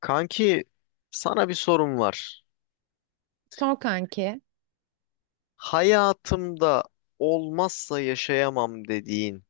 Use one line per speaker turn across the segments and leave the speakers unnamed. Kanki sana bir sorum var.
Sor kanki.
Hayatımda olmazsa yaşayamam dediğin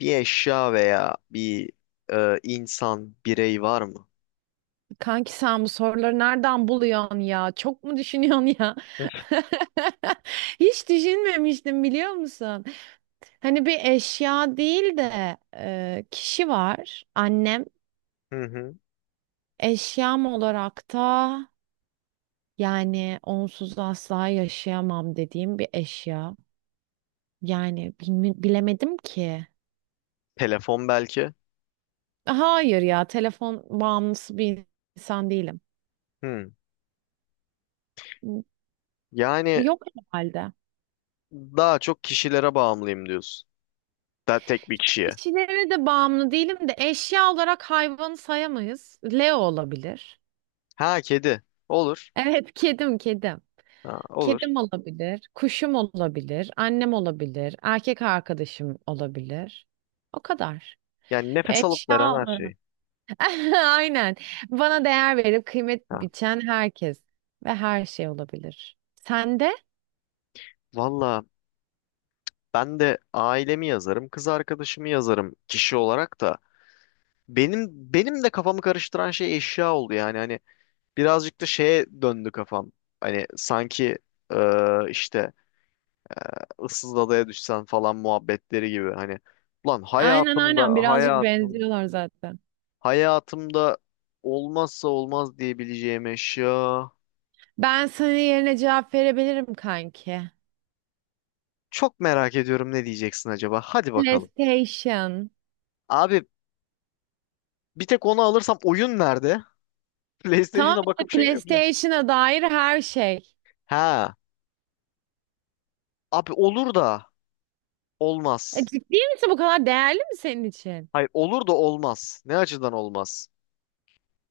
bir eşya veya bir insan, birey var mı?
Kanki sen bu soruları nereden buluyorsun ya? Çok mu düşünüyorsun ya? Hiç düşünmemiştim biliyor musun? Hani bir eşya değil de kişi var. Annem
Hı hı.
eşyam olarak da yani onsuz asla yaşayamam dediğim bir eşya. Yani bilemedim ki.
Telefon belki.
Hayır ya telefon bağımlısı bir insan değilim.
Hı. Yani
Yok herhalde.
daha çok kişilere bağımlıyım diyorsun. Daha tek bir kişiye.
Kişilere de bağımlı değilim de eşya olarak hayvanı sayamayız. Leo olabilir.
Ha kedi. Olur.
Evet, kedim, kedim.
Ha, olur.
Kedim olabilir, kuşum olabilir, annem olabilir, erkek arkadaşım olabilir. O kadar.
Yani nefes alıp
Eşya
veren her
olarak.
şey.
Aynen. Bana değer verip kıymet
Ha.
biçen herkes ve her şey olabilir. Sen de?
Valla ben de ailemi yazarım, kız arkadaşımı yazarım kişi olarak da. Benim benim de kafamı karıştıran şey eşya oldu yani hani birazcık da şeye döndü kafam. Hani sanki işte ıssız adaya düşsen falan muhabbetleri gibi hani ulan
Aynen aynen birazcık benziyorlar zaten.
hayatımda olmazsa olmaz diyebileceğim eşya.
Ben senin yerine cevap verebilirim kanki.
Çok merak ediyorum ne diyeceksin acaba? Hadi bakalım.
PlayStation.
Abi bir tek onu alırsam oyun nerede?
Tamam
PlayStation'a
işte
bakıp şey mi yapacağım?
PlayStation'a dair her şey.
Ha. Abi olur da olmaz.
Ciddi misin bu kadar değerli mi senin için?
Hayır olur da olmaz. Ne açıdan olmaz?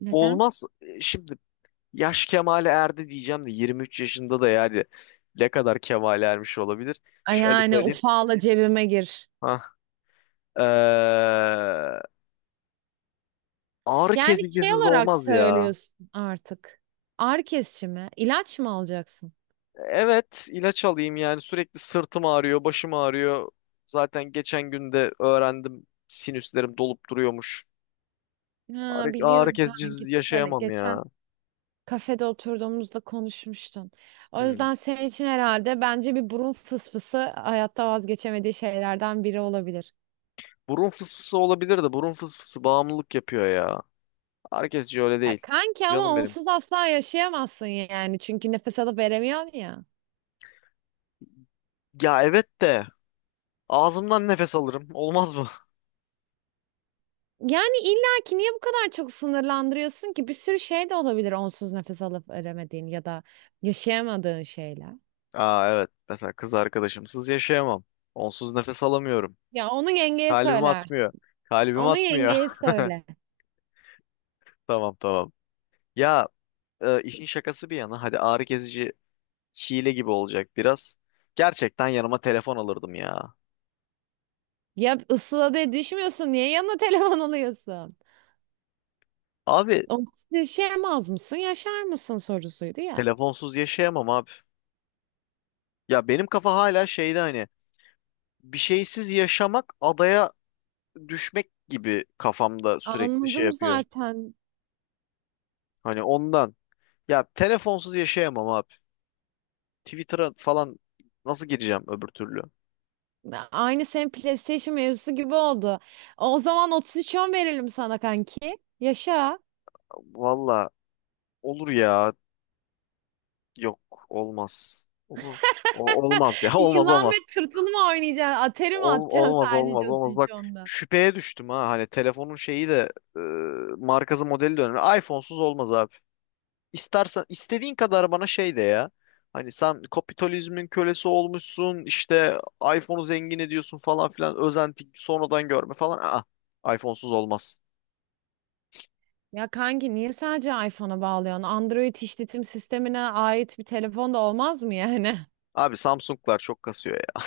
Neden?
Olmaz. E, şimdi yaş kemale erdi diyeceğim de 23 yaşında da yani ne kadar kemale ermiş olabilir?
Ay
Şöyle
yani
söyleyeyim.
ufala cebime gir.
Ha. Ağrı
Yani şey
kesicisiz
olarak
olmaz ya.
söylüyorsun artık. Ağrı kesici mi? İlaç mı alacaksın?
Evet ilaç alayım yani sürekli sırtım ağrıyor, başım ağrıyor. Zaten geçen gün de öğrendim sinüslerim dolup duruyormuş.
Ha,
Ağrı
biliyorum kanki.
kesicisiz
Hele
yaşayamam
geçen
ya.
kafede oturduğumuzda konuşmuştun. O
Hmm.
yüzden senin için herhalde bence bir burun fısfısı hayatta vazgeçemediği şeylerden biri olabilir.
Burun fısfısı olabilir de burun fısfısı bağımlılık yapıyor ya. Herkesci öyle
Ya
değil.
kanki ama
Canım benim.
onsuz asla yaşayamazsın yani. Çünkü nefes alıp veremiyorsun ya.
Ya evet de ağzımdan nefes alırım. Olmaz mı?
Yani illa ki niye bu kadar çok sınırlandırıyorsun ki? Bir sürü şey de olabilir onsuz nefes alıp veremediğin ya da yaşayamadığın şeyler.
Aa, evet. Mesela kız arkadaşımsız yaşayamam. Onsuz nefes alamıyorum.
Ya onu yengeye
Kalbim
söylersin.
atmıyor. Kalbim
Onu
atmıyor.
yengeye söyle.
Tamam tamam. Ya işin şakası bir yana hadi ağrı kesici hile gibi olacak biraz. Gerçekten yanıma telefon alırdım ya.
Ya ısıla diye düşmüyorsun. Niye yanına telefon alıyorsun?
Abi
Onsuz yaşayamaz mısın? Yaşar mısın sorusuydu ya.
telefonsuz yaşayamam abi. Ya benim kafa hala şeyde hani bir şeysiz yaşamak adaya düşmek gibi kafamda sürekli şey
Anladım
yapıyor.
zaten.
Hani ondan. Ya telefonsuz yaşayamam abi. Twitter'a falan nasıl gireceğim öbür türlü?
Aynı senin PlayStation mevzusu gibi oldu. O zaman 33 10 verelim sana kanki. Yaşa.
Valla olur ya. Yok olmaz. Olur. Olmaz ya. Olmaz
Yılan
olmaz.
ve tırtıl mı oynayacaksın? Atari mi atacaksın
Olmaz olmaz
sadece otuz
olmaz.
üç
Bak
onda.
şüpheye düştüm ha. Hani telefonun şeyi de e, markası modeli de önemli. iPhone'suz olmaz abi. İstersen istediğin kadar bana şey de ya. Hani sen kapitalizmin kölesi olmuşsun. İşte iPhone'u zengin ediyorsun falan filan. Özenti sonradan görme falan. Aa, iPhone'suz olmaz.
Ya kanki niye sadece iPhone'a bağlıyorsun? Android işletim sistemine ait bir telefon da olmaz mı yani?
Abi Samsung'lar çok kasıyor ya.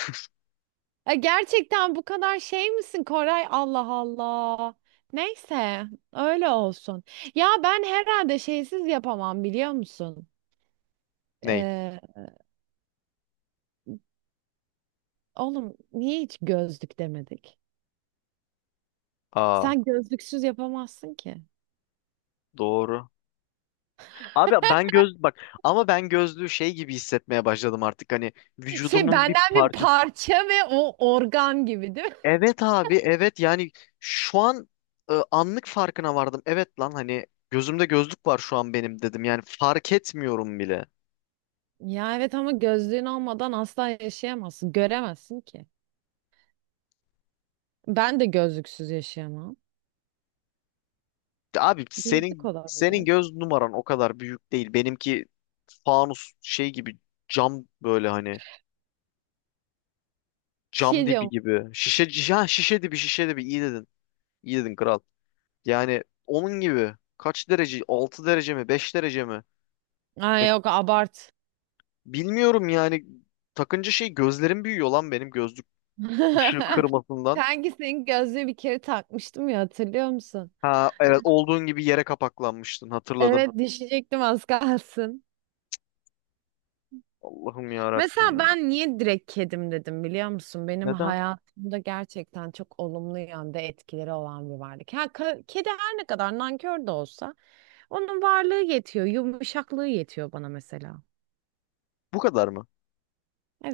Ya gerçekten bu kadar şey misin Koray? Allah Allah. Neyse öyle olsun. Ya ben herhalde şeysiz yapamam biliyor musun?
Ney?
Ee, oğlum niye hiç gözlük demedik?
Aa,
Sen gözlüksüz yapamazsın ki.
doğru. Abi ben göz bak ama ben gözlüğü şey gibi hissetmeye başladım artık hani
Şey
vücudumun bir
benden bir
parçası.
parça ve o organ gibi değil mi?
Evet abi evet yani şu an anlık farkına vardım. Evet lan hani gözümde gözlük var şu an benim dedim yani fark etmiyorum bile.
Ya evet ama gözlüğün olmadan asla yaşayamazsın. Göremezsin ki. Ben de gözlüksüz yaşayamam.
Abi
Gözlük
senin
olabilir.
göz numaran o kadar büyük değil. Benimki fanus şey gibi cam böyle hani
Bir
cam
şey
dibi
diyorum.
gibi şişe ha, şişe dibi şişe dibi iyi dedin. İyi dedin kral. Yani onun gibi kaç derece? 6 derece mi? 5 derece mi?
Ay
Ya,
yok abart.
bilmiyorum yani. Takınca şey gözlerim büyüyor lan benim gözlük ışığı kırmasından.
Kanki senin gözlüğü bir kere takmıştım ya hatırlıyor musun?
Ha
Ya,
evet olduğun gibi yere kapaklanmıştın hatırladım.
evet düşecektim az kalsın.
Allah'ım ya Rabbim
Mesela
ya.
ben niye direkt kedim dedim biliyor musun? Benim
Neden?
hayatımda gerçekten çok olumlu yönde etkileri olan bir varlık. Ha, kedi her ne kadar nankör de olsa onun varlığı yetiyor, yumuşaklığı yetiyor bana mesela.
Bu kadar mı?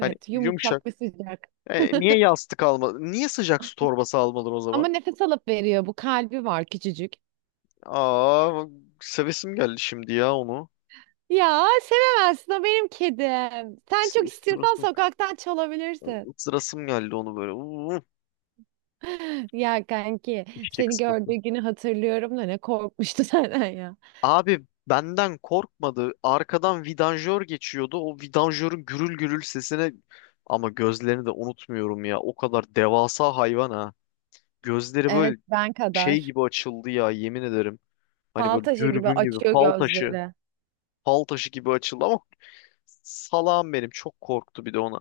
Hani yumuşak.
yumuşak ve sıcak.
E, niye yastık almadın? Niye sıcak su torbası almadın o
Ama
zaman?
nefes alıp veriyor. Bu kalbi var küçücük.
Aa, sevesim geldi şimdi ya onu.
Ya sevemezsin o benim kedim. Sen
Is-
çok istiyorsan
ısırasım,
sokaktan çalabilirsin.
ısırasım geldi onu böyle. Uuu,
Ya kanki
eşek
seni gördüğü
sıpası.
günü hatırlıyorum da ne korkmuştu senden ya.
Abi benden korkmadı. Arkadan vidanjör geçiyordu. O vidanjörün gürül gürül sesine ama gözlerini de unutmuyorum ya. O kadar devasa hayvan ha. Gözleri böyle
Evet ben
şey
kadar.
gibi açıldı ya yemin ederim. Hani
Fal
böyle
taşı gibi
dürbün gibi
açıyor
fal taşı,
gözleri.
fal taşı gibi açıldı ama salağım benim çok korktu bir de ona.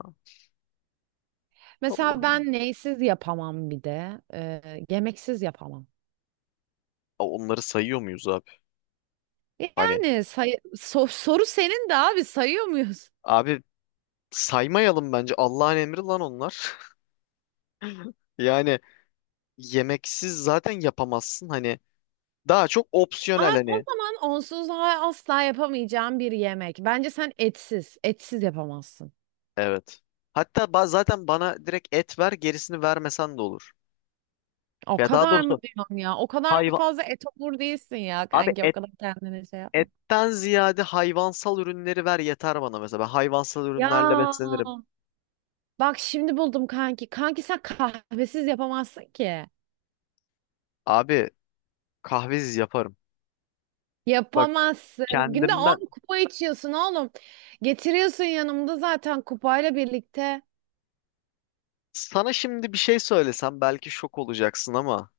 Mesela
Allah'ım.
ben neysiz yapamam bir de. Yemeksiz yapamam.
Ya, onları sayıyor muyuz abi? Hani
Yani say soru senin de abi sayıyor muyuz?
abi saymayalım bence. Allah'ın emri lan onlar. Yani yemeksiz zaten yapamazsın. Hani daha çok opsiyonel
Aa, o
hani.
zaman onsuz asla yapamayacağım bir yemek. Bence sen etsiz, etsiz yapamazsın.
Evet. Hatta zaten bana direkt et ver gerisini vermesen de olur.
O
Ya daha
kadar mı
doğrusu
diyorsun ya? O kadar
hayvan
fazla etobur değilsin ya
abi
kanki. O kadar kendine şey yapma.
etten ziyade hayvansal ürünleri ver yeter bana mesela. Ben hayvansal
Ya
ürünlerle beslenirim.
bak şimdi buldum kanki. Kanki sen kahvesiz yapamazsın ki.
Abi kahvesiz yaparım. Bak
Yapamazsın. Günde
kendimden
10 kupa içiyorsun oğlum. Getiriyorsun yanımda zaten kupayla birlikte.
sana şimdi bir şey söylesem belki şok olacaksın ama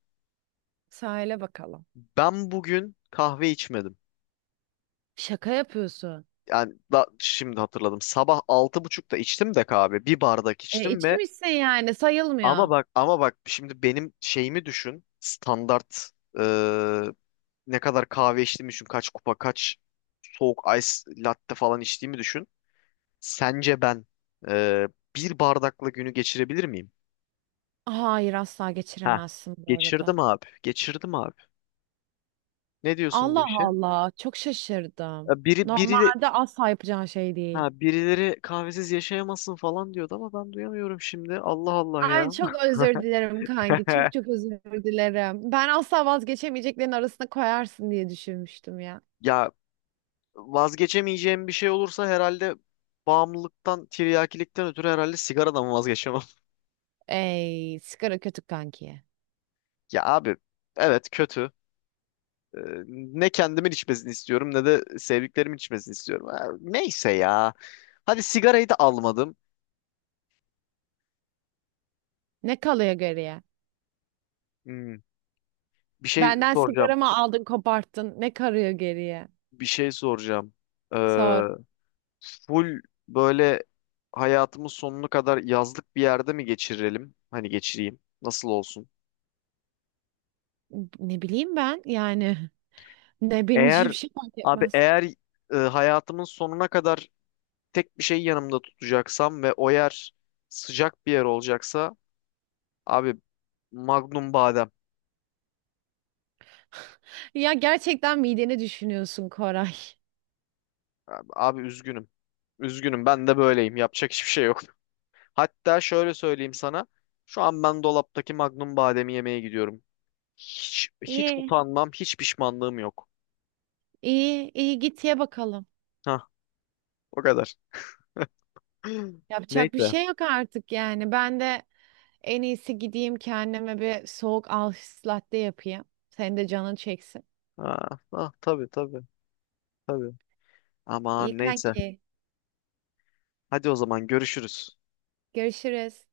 Sahile bakalım.
ben bugün kahve içmedim.
Şaka yapıyorsun.
Yani da, şimdi hatırladım. Sabah 6.30'ta içtim de kahve. Bir bardak
E,
içtim.
içmişsin yani
Ama
sayılmıyor.
bak ama bak şimdi benim şeyimi düşün. Standart e, ne kadar kahve içtiğimi düşün. Kaç kupa kaç soğuk ice latte falan içtiğimi düşün. Sence ben e, bir bardakla günü geçirebilir miyim?
Hayır asla
Ha,
geçiremezsin bu arada.
geçirdim abi. Geçirdim abi. Ne diyorsun bu
Allah
işe?
Allah çok
E,
şaşırdım.
Biri biri
Normalde asla yapacağın şey değil.
ha birileri kahvesiz yaşayamazsın falan diyordu ama ben duyamıyorum şimdi. Allah Allah
Ay
ya.
çok özür dilerim kanki. Çok çok özür dilerim. Ben asla vazgeçemeyeceklerin arasına koyarsın diye düşünmüştüm ya.
Ya, vazgeçemeyeceğim bir şey olursa herhalde bağımlılıktan, tiryakilikten ötürü herhalde sigaradan vazgeçemem.
Ey sigara kötü kanki.
Ya abi evet kötü. Ee, ne kendimin içmesini istiyorum ne de sevdiklerimin içmesini istiyorum. Ha, neyse ya. Hadi sigarayı da almadım.
Ne kalıyor geriye?
Hmm, bir şey
Benden
soracağım.
sigaramı aldın, koparttın. Ne karıyor geriye?
Bir şey soracağım. Ee,
Sor.
full böyle hayatımın sonuna kadar yazlık bir yerde mi geçirelim? Hani geçireyim. Nasıl olsun?
Ne bileyim ben yani. Ne benim için
Eğer
bir şey fark
abi
etmez.
hayatımın sonuna kadar tek bir şey yanımda tutacaksam ve o yer sıcak bir yer olacaksa abi Magnum badem.
Ya gerçekten mideni düşünüyorsun Koray.
Abi, abi üzgünüm. Üzgünüm ben de böyleyim. Yapacak hiçbir şey yok. Hatta şöyle söyleyeyim sana. Şu an ben dolaptaki Magnum bademi yemeye gidiyorum. Hiç, hiç
İyi.
utanmam, hiç pişmanlığım yok.
İyi, iyi git ye bakalım.
Hah, o kadar.
Yapacak bir
Neyse.
şey yok artık yani. Ben de en iyisi gideyim kendime bir soğuk Alsız latte yapayım. Senin de canın çeksin.
Ha, ah, tabii tabii tabii.
İyi
Aman neyse.
kanki.
Hadi o zaman görüşürüz.
Görüşürüz.